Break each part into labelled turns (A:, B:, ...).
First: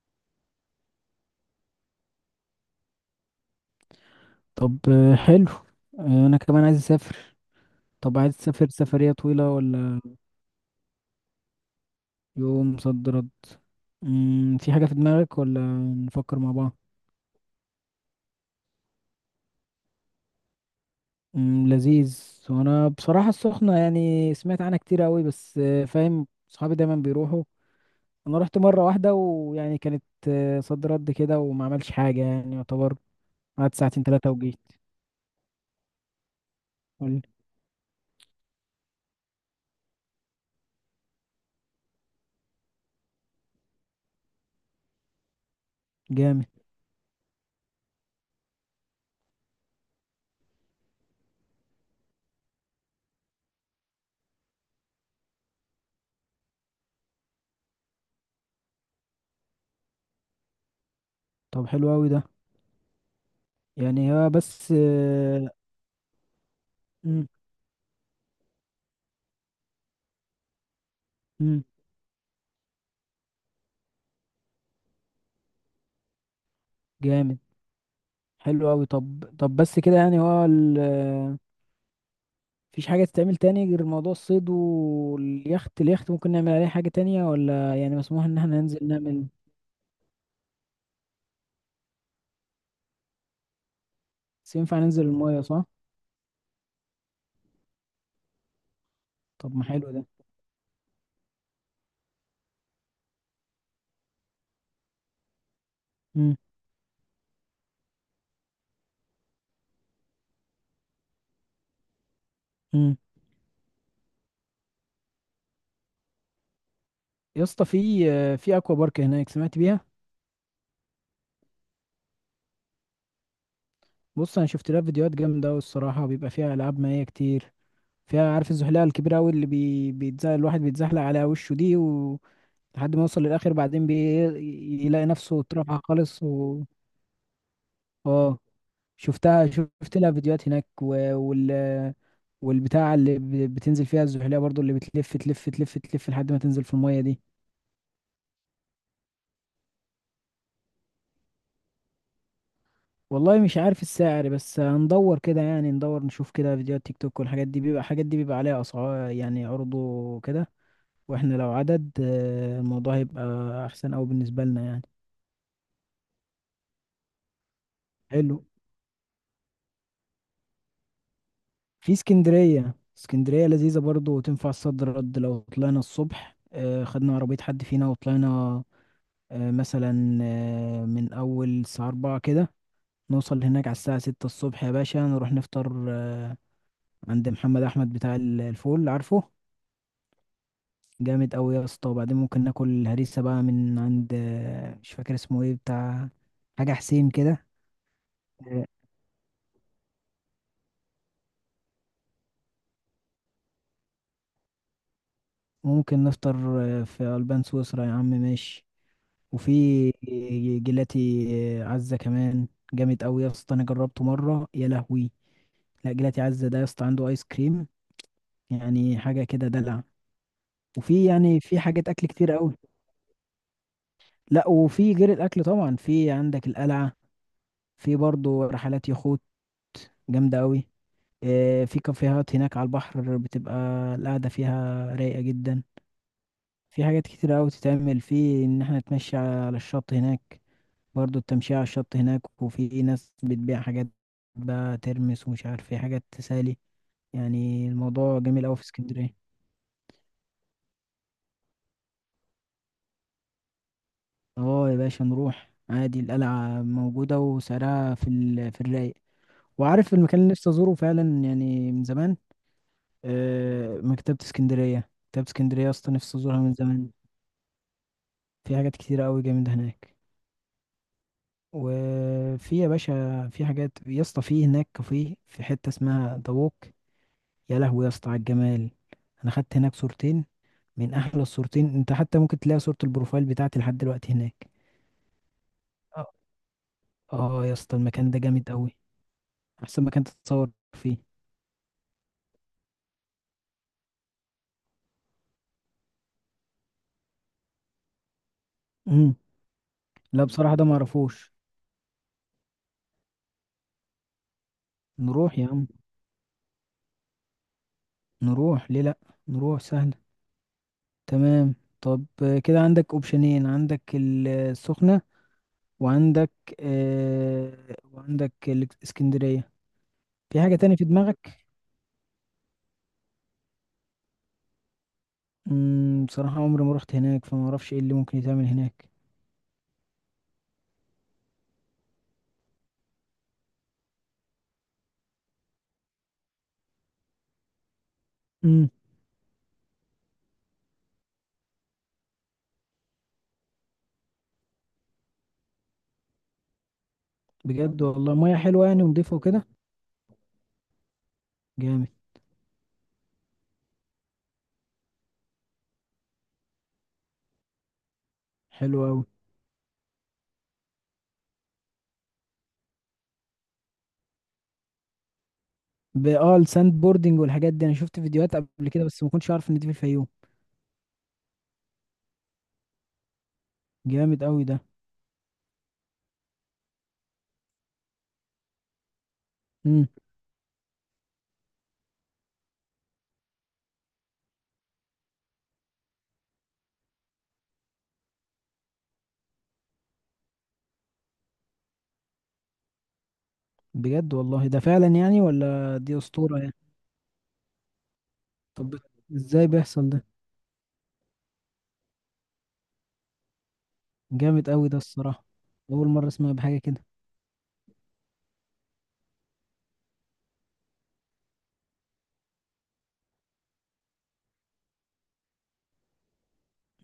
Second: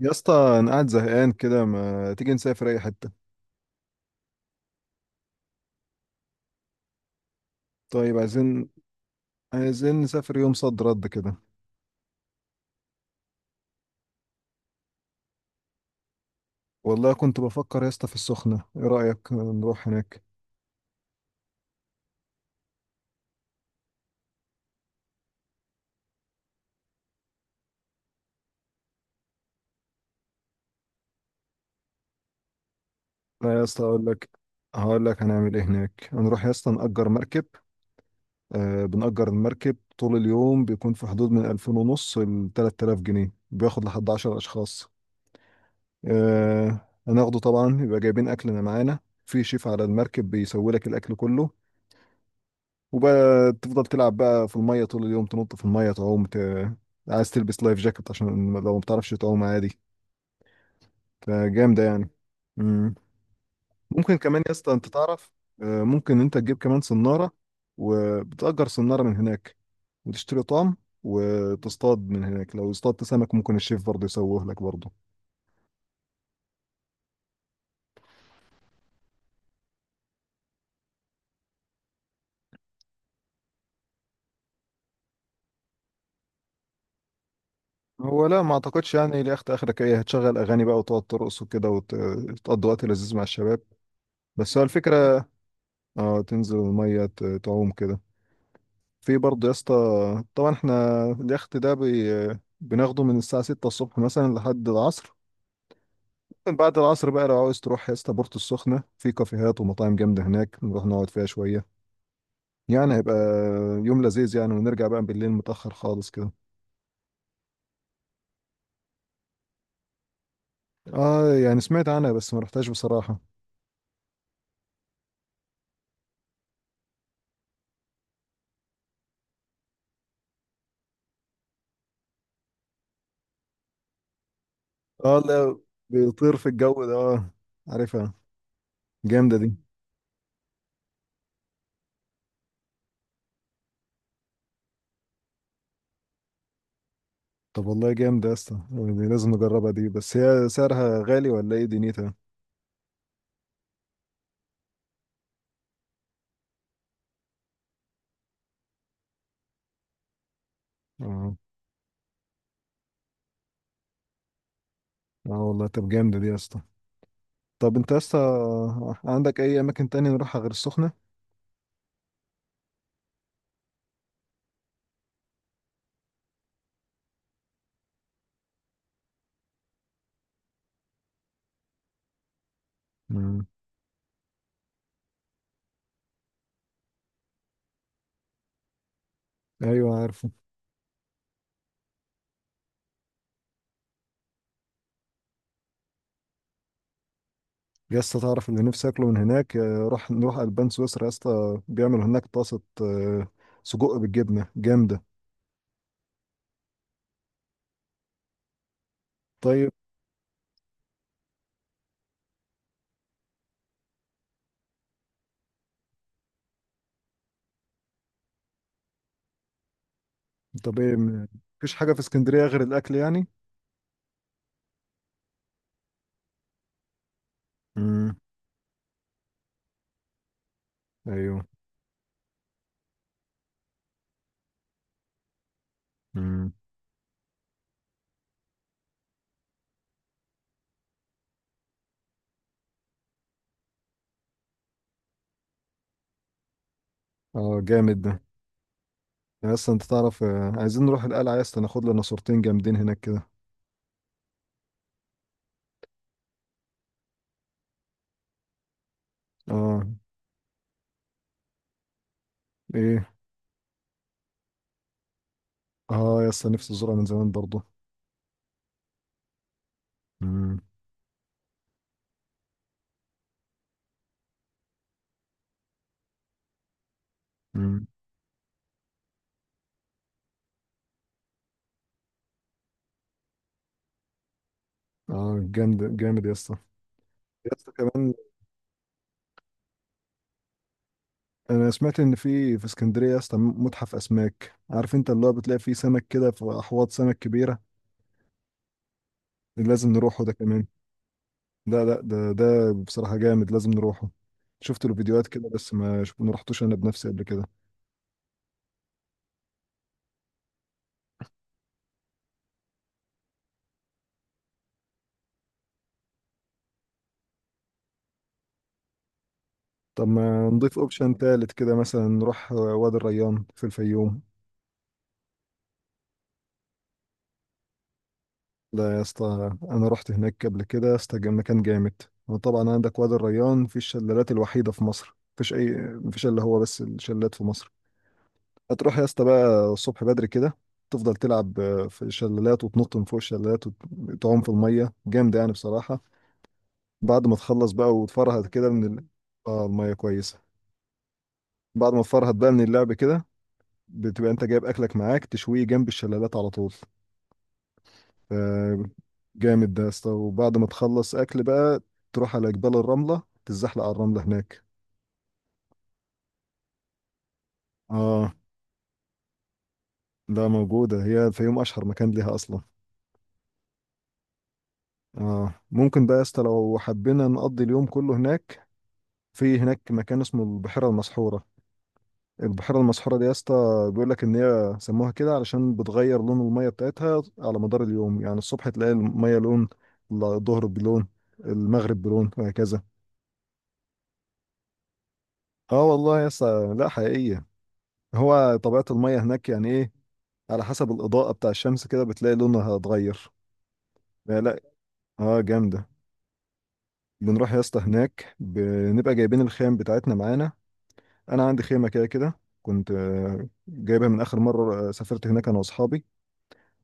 A: يا اسطى، انا قاعد زهقان كده. ما تيجي نسافر اي حته؟
B: طب، حلو. انا كمان عايز اسافر. طب،
A: طيب
B: عايز
A: عايزين
B: تسافر سفرية طويلة
A: عايزين
B: ولا؟
A: نسافر يوم صد رد كده.
B: يوم صد رد. في حاجة في دماغك ولا؟ نفكر مع بعض.
A: والله كنت بفكر يا اسطى في السخنه، ايه رايك نروح هناك؟
B: لذيذ. وانا بصراحة السخنة يعني سمعت عنها كتير قوي، بس فاهم صحابي دايما بيروحوا. انا رحت مرة واحدة ويعني كانت صد رد كده وما عملش حاجة يعني يعتبر.
A: لا يا
B: قعدت
A: اسطى
B: ساعتين
A: اقول لك،
B: ثلاثة وجيت.
A: هقول لك هنعمل ايه هناك. هنروح يا اسطى نأجر
B: قول.
A: مركب. آه، بنأجر المركب طول اليوم. بيكون في حدود من 2500 ونص ل 3000 جنيه. بياخد لحد 10 اشخاص.
B: جامد.
A: آه هناخده طبعا، يبقى جايبين اكلنا معانا. في شيف على المركب بيسوي لك الاكل كله. وبقى تفضل تلعب بقى في المية طول اليوم، تنط في المية، تعوم، عايز تلبس لايف جاكيت عشان لو ما بتعرفش تعوم، عادي.
B: طب،
A: فجامدة
B: حلو قوي
A: يعني.
B: ده.
A: مم.
B: يعني
A: ممكن
B: هو
A: كمان يا
B: بس
A: اسطى انت تعرف،
B: آه،
A: ممكن انت تجيب كمان
B: مم.
A: صنارة، وبتأجر صنارة من هناك، وتشتري طعم،
B: مم.
A: وتصطاد من هناك. لو اصطادت سمك ممكن الشيف برضه يسويه لك برضه.
B: جامد. حلو قوي. طب بس كده يعني هو مفيش حاجة تتعمل تاني غير موضوع الصيد واليخت. اليخت ممكن نعمل عليه حاجة تانية ولا يعني مسموح
A: هو
B: ان
A: لا، ما
B: احنا ننزل
A: اعتقدش. يعني
B: نعمل؟
A: لاخت اخرك ايه؟ هتشغل اغاني بقى وتقعد ترقص وكده، وتقضي وقت لذيذ مع الشباب.
B: بس
A: بس هو
B: ينفع ننزل
A: الفكرة.
B: المية، صح؟
A: اه، تنزل المية تعوم كده. في برضه يا
B: طب ما
A: اسطى،
B: حلو ده.
A: طبعا احنا اليخت ده بناخده من الساعة 6 الصبح مثلا لحد العصر.
B: امم.
A: بعد العصر بقى لو عاوز تروح يا اسطى بورتو السخنة، في كافيهات ومطاعم جامدة هناك، نروح نقعد فيها شوية. يعني
B: امم.
A: هيبقى يوم لذيذ يعني، ونرجع بقى بالليل متأخر خالص كده.
B: يا اسطى، في اكوا بارك هناك، سمعت بيها؟
A: اه، يعني سمعت عنها بس ما رحتهاش بصراحة.
B: بص، انا شفت لها فيديوهات جامدة أوي الصراحة، بيبقى فيها العاب مائية كتير. فيها، عارف، الزحليقة الكبيرة أوي اللي بيتزحلق الواحد، بيتزحلق على وشه دي. لحد ما يوصل للآخر، بعدين. يلاقي
A: اه
B: نفسه
A: لا،
B: اترفع خالص
A: بيطير في
B: و...
A: الجو ده، اه. عارفها،
B: اه،
A: جامدة
B: شفتها،
A: دي.
B: شفت لها فيديوهات هناك. والبتاع اللي بتنزل فيها الزحلية برضو، اللي بتلف تلف تلف تلف لحد ما تنزل في المية دي.
A: طب والله جامدة يا اسطى دي، لازم نجربها دي. بس هي سعرها غالي ولا ايه دنيتها؟
B: والله مش عارف السعر، بس هندور كده، يعني ندور نشوف كده فيديوهات تيك توك والحاجات دي، بيبقى الحاجات دي بيبقى عليها أسعار يعني عروض وكده. واحنا
A: اه.
B: لو عدد، الموضوع هيبقى أحسن أوي بالنسبة لنا يعني.
A: اه والله، طب جامدة دي يا اسطى. طب انت لسه
B: حلو.
A: عندك اي اماكن تانية نروحها غير السخنة؟
B: في اسكندرية. اسكندرية لذيذة برضو وتنفع صد رد. لو طلعنا الصبح خدنا عربية حد فينا وطلعنا مثلا من أول الساعة 4 كده، نوصل
A: مم.
B: هناك على الساعة 6 الصبح. يا باشا، نروح نفطر عند محمد أحمد بتاع الفول، عارفه.
A: ايوه، عارفه.
B: جامد أوي يا اسطى. وبعدين ممكن ناكل هريسة بقى من عند، مش فاكر اسمه ايه، بتاع حاجة حسين كده.
A: يا اسطى تعرف اللي
B: آه،
A: نفسي اكله من هناك؟ يا روح نروح البان سويسرا يا اسطى، بيعملوا هناك طاسة سجق بالجبنة جامدة.
B: ممكن نفطر في ألبان سويسرا يا عم، ماشي. وفي
A: طيب.
B: جيلاتي عزة كمان، جامد أوي يا اسطى. أنا جربته مرة، يا لهوي. لا، جيلاتي عزة ده يا اسطى عنده آيس كريم، يعني حاجة كده دلع.
A: طب ايه
B: وفي
A: م-
B: يعني في
A: مفيش
B: حاجات
A: حاجة في
B: اكل كتير
A: اسكندرية
B: قوي.
A: غير الاكل يعني؟
B: لا، وفي غير الاكل طبعا، في عندك القلعه. في
A: امم.
B: برضو رحلات يخوت جامده قوي.
A: ايوه.
B: في كافيهات هناك على البحر، بتبقى القعده فيها رايقه جدا.
A: امم.
B: في حاجات كتير قوي تتعمل، في ان احنا نتمشى على الشط هناك. برضو التمشية على الشط هناك، وفي ناس بتبيع حاجات بقى، ترمس ومش عارف ايه، حاجات تسالي
A: اه
B: يعني.
A: جامد ده.
B: الموضوع جميل قوي في اسكندريه.
A: يا اسطى انت تعرف، عايزين نروح القلعة يا اسطى، ناخد لنا صورتين جامدين هناك كده.
B: اه يا باشا، نروح عادي. القلعه موجوده وسعرها في. في الرايق.
A: اه.
B: وعارف المكان اللي نفسي ازوره فعلا يعني من زمان؟
A: ايه؟
B: مكتبة اسكندرية. مكتبة اسكندرية يا اسطى، نفسي
A: اه يا
B: ازورها
A: اسطى،
B: من
A: نفسي
B: زمان.
A: ازورها من زمان برضه.
B: في حاجات كتيرة قوي جامدة هناك.
A: امم.
B: وفي يا باشا، في حاجات يا اسطى، في هناك كافيه في حتة اسمها دووك. يا لهوي
A: امم.
B: يا اسطى على الجمال. انا خدت هناك صورتين من احلى الصورتين. انت حتى ممكن تلاقي صورة البروفايل بتاعتي لحد دلوقتي هناك.
A: اه جامد
B: اه.
A: جامد يا اسطى.
B: آه
A: يا
B: يا
A: اسطى
B: اسطى، المكان
A: كمان،
B: ده جامد قوي. احسن مكان تتصور فيه.
A: انا سمعت ان في اسكندريه يا اسطى متحف اسماك. عارف انت، اللي هو بتلاقي فيه سمك كده في احواض سمك كبيره.
B: امم.
A: لازم نروحه
B: لا،
A: ده
B: بصراحة ده
A: كمان.
B: معرفوش.
A: لا لا، ده بصراحه جامد، لازم نروحه. شفت له فيديوهات
B: نروح يا
A: كده،
B: عم.
A: بس ما رحتوش انا بنفسي قبل كده.
B: نروح ليه لأ. نروح سهل. تمام. طب، كده عندك اوبشنين. عندك السخنة، وعندك، وعندك الاسكندرية.
A: طب
B: في
A: ما
B: حاجة تانية
A: نضيف
B: في
A: اوبشن
B: دماغك؟
A: تالت كده مثلا، نروح وادي الريان في الفيوم.
B: بصراحة عمري ما رحت هناك، فما اعرفش ايه اللي ممكن يتعمل هناك.
A: لا يا اسطى، انا رحت هناك قبل كده يا اسطى، كان مكان جامد. وطبعا عندك وادي الريان، في الشلالات الوحيده في مصر، مفيش الا هو بس الشلالات في مصر.
B: امم.
A: هتروح يا اسطى بقى الصبح بدري كده، تفضل تلعب في الشلالات، وتنط من فوق الشلالات، وتعوم في الميه، جامد يعني بصراحه. بعد ما تخلص
B: بجد،
A: بقى
B: والله مياه
A: وتفرهد
B: حلوة
A: كده
B: يعني
A: من
B: ونضيفة وكده؟
A: اه الميه كويسه.
B: جامد.
A: بعد ما تفرهد بقى من اللعب كده، بتبقى انت جايب اكلك معاك، تشويه جنب الشلالات على طول.
B: حلو قوي.
A: جامد ده يا اسطى. وبعد ما تخلص اكل بقى، تروح على جبال الرمله، تتزحلق على الرمله هناك.
B: اه، الساند بوردنج والحاجات دي انا شفت
A: اه
B: فيديوهات قبل كده، بس ما كنتش عارف ان دي في الفيوم.
A: لا، موجوده هي، الفيوم اشهر مكان ليها اصلا.
B: جامد قوي ده.
A: اه، ممكن بقى يا اسطى لو حبينا نقضي اليوم كله هناك، في هناك
B: امم.
A: مكان اسمه البحيرة المسحورة. البحيرة المسحورة دي يا اسطى، بيقول لك ان هي سموها كده علشان بتغير لون المية بتاعتها على مدار اليوم. يعني الصبح تلاقي المية لون، الظهر بلون، المغرب بلون، وهكذا.
B: بجد والله ده فعلا يعني، ولا
A: اه
B: دي
A: والله يا
B: اسطورة يعني؟
A: اسطى، لا حقيقية، هو
B: طب،
A: طبيعة المية
B: ازاي
A: هناك يعني
B: بيحصل
A: ايه،
B: ده؟
A: على حسب الإضاءة بتاع الشمس كده بتلاقي لونها اتغير. لا
B: جامد
A: لا.
B: قوي ده الصراحة.
A: اه
B: أول
A: جامدة.
B: مرة أسمع بحاجة كده.
A: بنروح يا اسطى هناك بنبقى جايبين الخيم بتاعتنا معانا. انا عندي خيمة كده كده، كنت جايبها من اخر مرة سافرت هناك انا واصحابي.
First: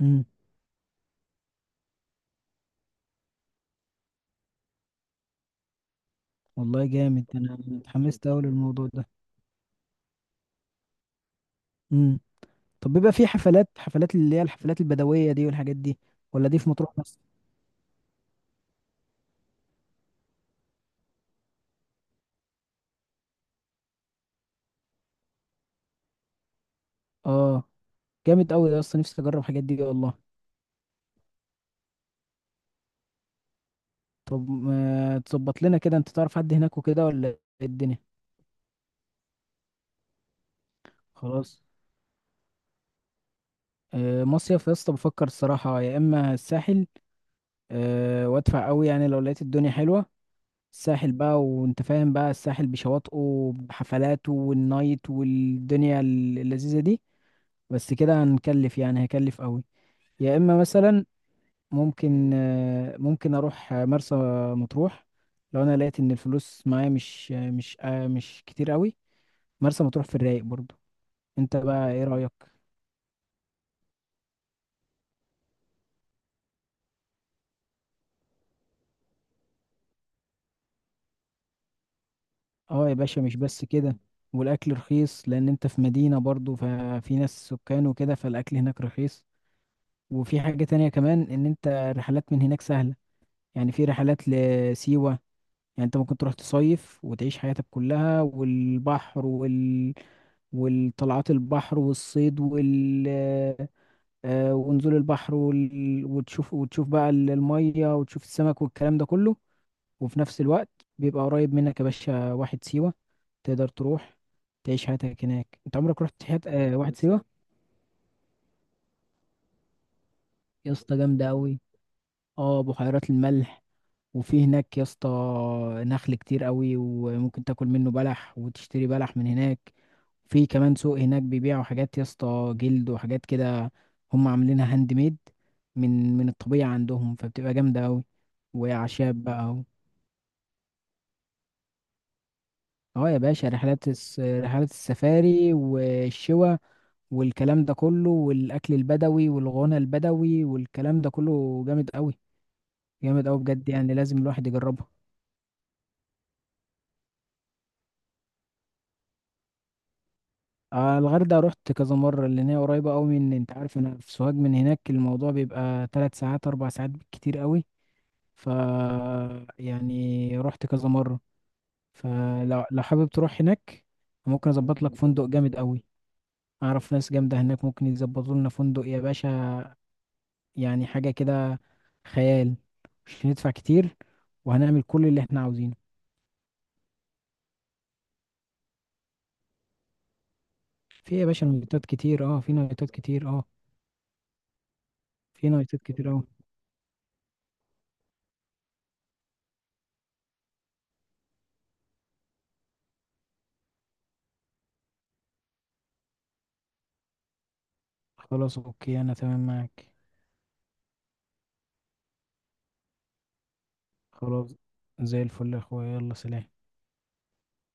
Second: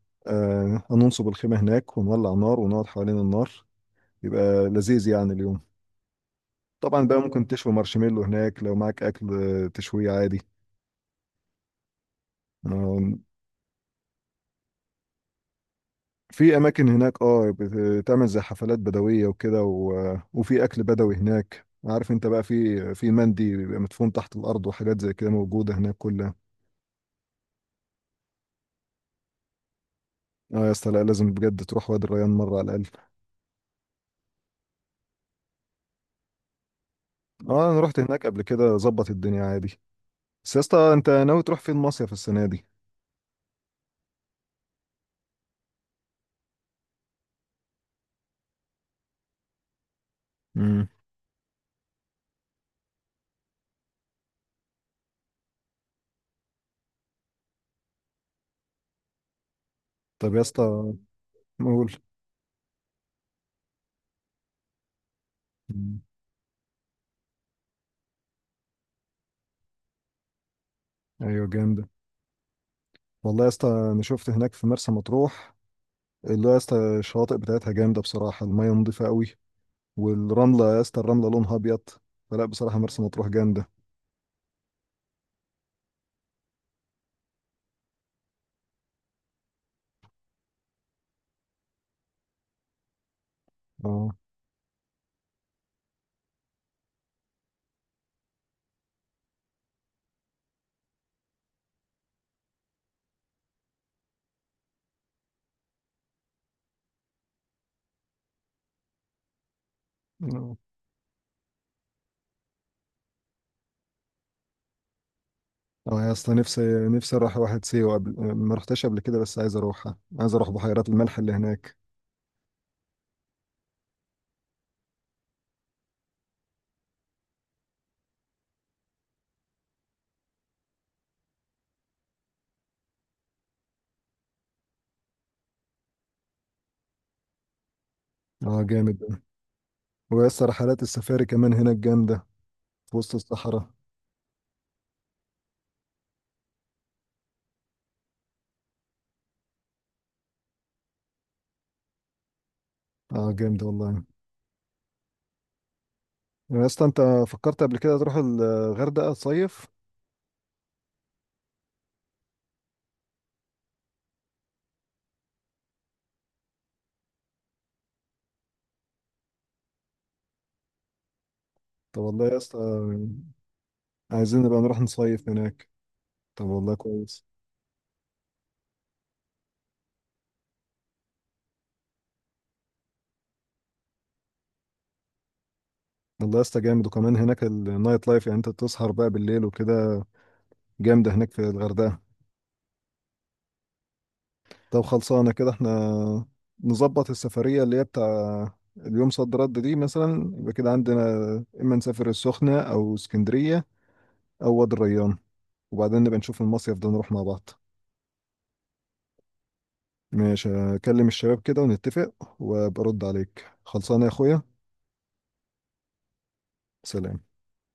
B: امم.
A: هننصب الخيمة هناك ونولع نار، ونقعد حوالين النار، يبقى لذيذ يعني اليوم.
B: والله
A: طبعا بقى
B: جامد،
A: ممكن
B: أنا
A: تشوي مارشميلو
B: اتحمست أوي
A: هناك لو
B: للموضوع
A: معاك
B: ده.
A: أكل، تشويه عادي.
B: امم. طب، بيبقى
A: آه،
B: في حفلات، حفلات اللي هي الحفلات البدوية دي والحاجات دي؟ ولا
A: في
B: دي في
A: أماكن
B: مطروح بس؟
A: هناك اه بتعمل زي حفلات بدوية وكده، وفي أكل بدوي هناك. عارف انت بقى، في مندي بيبقى مدفون تحت الأرض، وحاجات زي كده موجودة هناك كلها.
B: اه. جامد قوي ده أصلا، نفسي أجرب الحاجات دي والله.
A: اه يا اسطى، لا لازم بجد تروح وادي الريان مرة على الأقل.
B: طب ما تظبط لنا كده، أنت تعرف حد هناك وكده ولا؟ إيه
A: اه أنا
B: الدنيا؟
A: رحت هناك قبل كده، ظبط الدنيا عادي. بس يا اسطى، انت ناوي تروح
B: خلاص.
A: فين مصيف السنة دي؟
B: آه مصيف، يا اسطى بفكر الصراحة، يا إما الساحل، وأدفع قوي يعني لو لقيت الدنيا حلوة.
A: مم.
B: الساحل بقى، وانت فاهم بقى، الساحل بشواطئه بحفلاته والنايت والدنيا اللذيذة دي. بس كده هنكلف يعني، هيكلف قوي.
A: طب
B: يا
A: يا
B: اما
A: اسطى،
B: مثلا،
A: قول.
B: ممكن، ممكن اروح مرسى مطروح لو انا
A: مم.
B: لقيت ان الفلوس معايا مش، مش كتير قوي. مرسى مطروح في الرايق برضو.
A: ايوه
B: انت
A: جامده.
B: بقى ايه رأيك؟
A: والله يا اسطى، انا شفت هناك في مرسى مطروح اللي هو يا اسطى الشواطئ بتاعتها جامده بصراحه، الميه نظيفه قوي، والرمله يا اسطى الرمله لونها ابيض. فلا بصراحه
B: اه يا
A: مرسى
B: باشا،
A: مطروح
B: مش بس
A: جامده.
B: كده. والاكل رخيص لان انت في مدينة برضو، ففي ناس سكان وكده، فالاكل هناك رخيص. وفي حاجة تانية كمان، ان انت الرحلات من هناك سهلة. يعني في
A: اه.
B: رحلات لسيوة. يعني انت ممكن تروح تصيف وتعيش حياتك كلها، والبحر. والطلعات البحر والصيد. ونزول البحر وتشوف، وتشوف بقى المية وتشوف السمك والكلام ده كله. وفي نفس
A: اه.
B: الوقت، بيبقى قريب منك يا باشا واحد سيوة، تقدر تروح تعيش حياتك هناك. انت
A: آه
B: عمرك
A: يا
B: رحت
A: اسطى،
B: حياة
A: نفسي،
B: واحد
A: نفسي
B: سيوة؟
A: اروح واحد سيوه. قبل، ما رحتش قبل كده، بس عايز اروحها، عايز اروح
B: يا
A: بحيرات
B: اسطى،
A: الملح
B: جامدة
A: اللي
B: أوي.
A: هناك.
B: اه، بحيرات الملح. وفي هناك يا اسطى نخل كتير قوي، وممكن تاكل منه بلح وتشتري بلح من هناك. في كمان سوق هناك بيبيعوا حاجات يا اسطى، جلد وحاجات كده. هم عاملينها هاند ميد، من الطبيعة عندهم، فبتبقى جامدة قوي.
A: اه جامد ده.
B: وأعشاب بقى.
A: ويا اسطى رحلات السفاري كمان هناك جامده، في
B: اه
A: وسط
B: يا باشا،
A: الصحراء.
B: رحلات رحلات السفاري والشوا والكلام ده كله، والأكل البدوي والغنى البدوي والكلام ده كله جامد قوي.
A: اه
B: جامد قوي
A: جامده
B: بجد
A: والله.
B: يعني، لازم الواحد يجربها.
A: يا اسطى انت فكرت قبل كده تروح الغردقه صيف؟
B: آه الغردقة رحت كذا مرة، لأن هي قريبة أوي. من، أنت عارف، أنا في سوهاج، من هناك الموضوع بيبقى 3 ساعات 4 ساعات بالكتير أوي. ف، يعني رحت كذا مرة.
A: طب والله يا اسطى،
B: فلو حابب تروح هناك،
A: عايزين
B: ممكن
A: نبقى نروح
B: أظبط لك فندق
A: نصيف
B: جامد
A: هناك.
B: أوي.
A: طب والله
B: أعرف ناس
A: كويس.
B: جامدة هناك، ممكن يظبطوا لنا فندق يا باشا، يعني حاجة كده خيال. مش هندفع كتير، وهنعمل كل اللي احنا عاوزينه.
A: والله يا اسطى جامد، وكمان هناك النايت لايف، يعني انت تسهر بقى بالليل وكده. جامدة
B: في يا
A: هناك في
B: باشا نايتات
A: الغردقة.
B: كتير، اه في نايتات كتير، اه
A: طب خلصانة
B: في
A: كده
B: نايتات كتير
A: احنا.
B: أوي.
A: نظبط السفرية اللي هي بتاع اليوم صد رد دي مثلا، يبقى كده عندنا، اما نسافر السخنة، او اسكندرية، او وادي الريان. وبعدين نبقى نشوف المصيف ده نروح مع بعض.
B: خلاص، أوكي، أنا تمام معاك.
A: ماشي. اكلم الشباب كده ونتفق، وبرد عليك، خلصانة يا اخويا.
B: خلاص، زي الفل يا اخويا، يلا سلام.
A: سلام.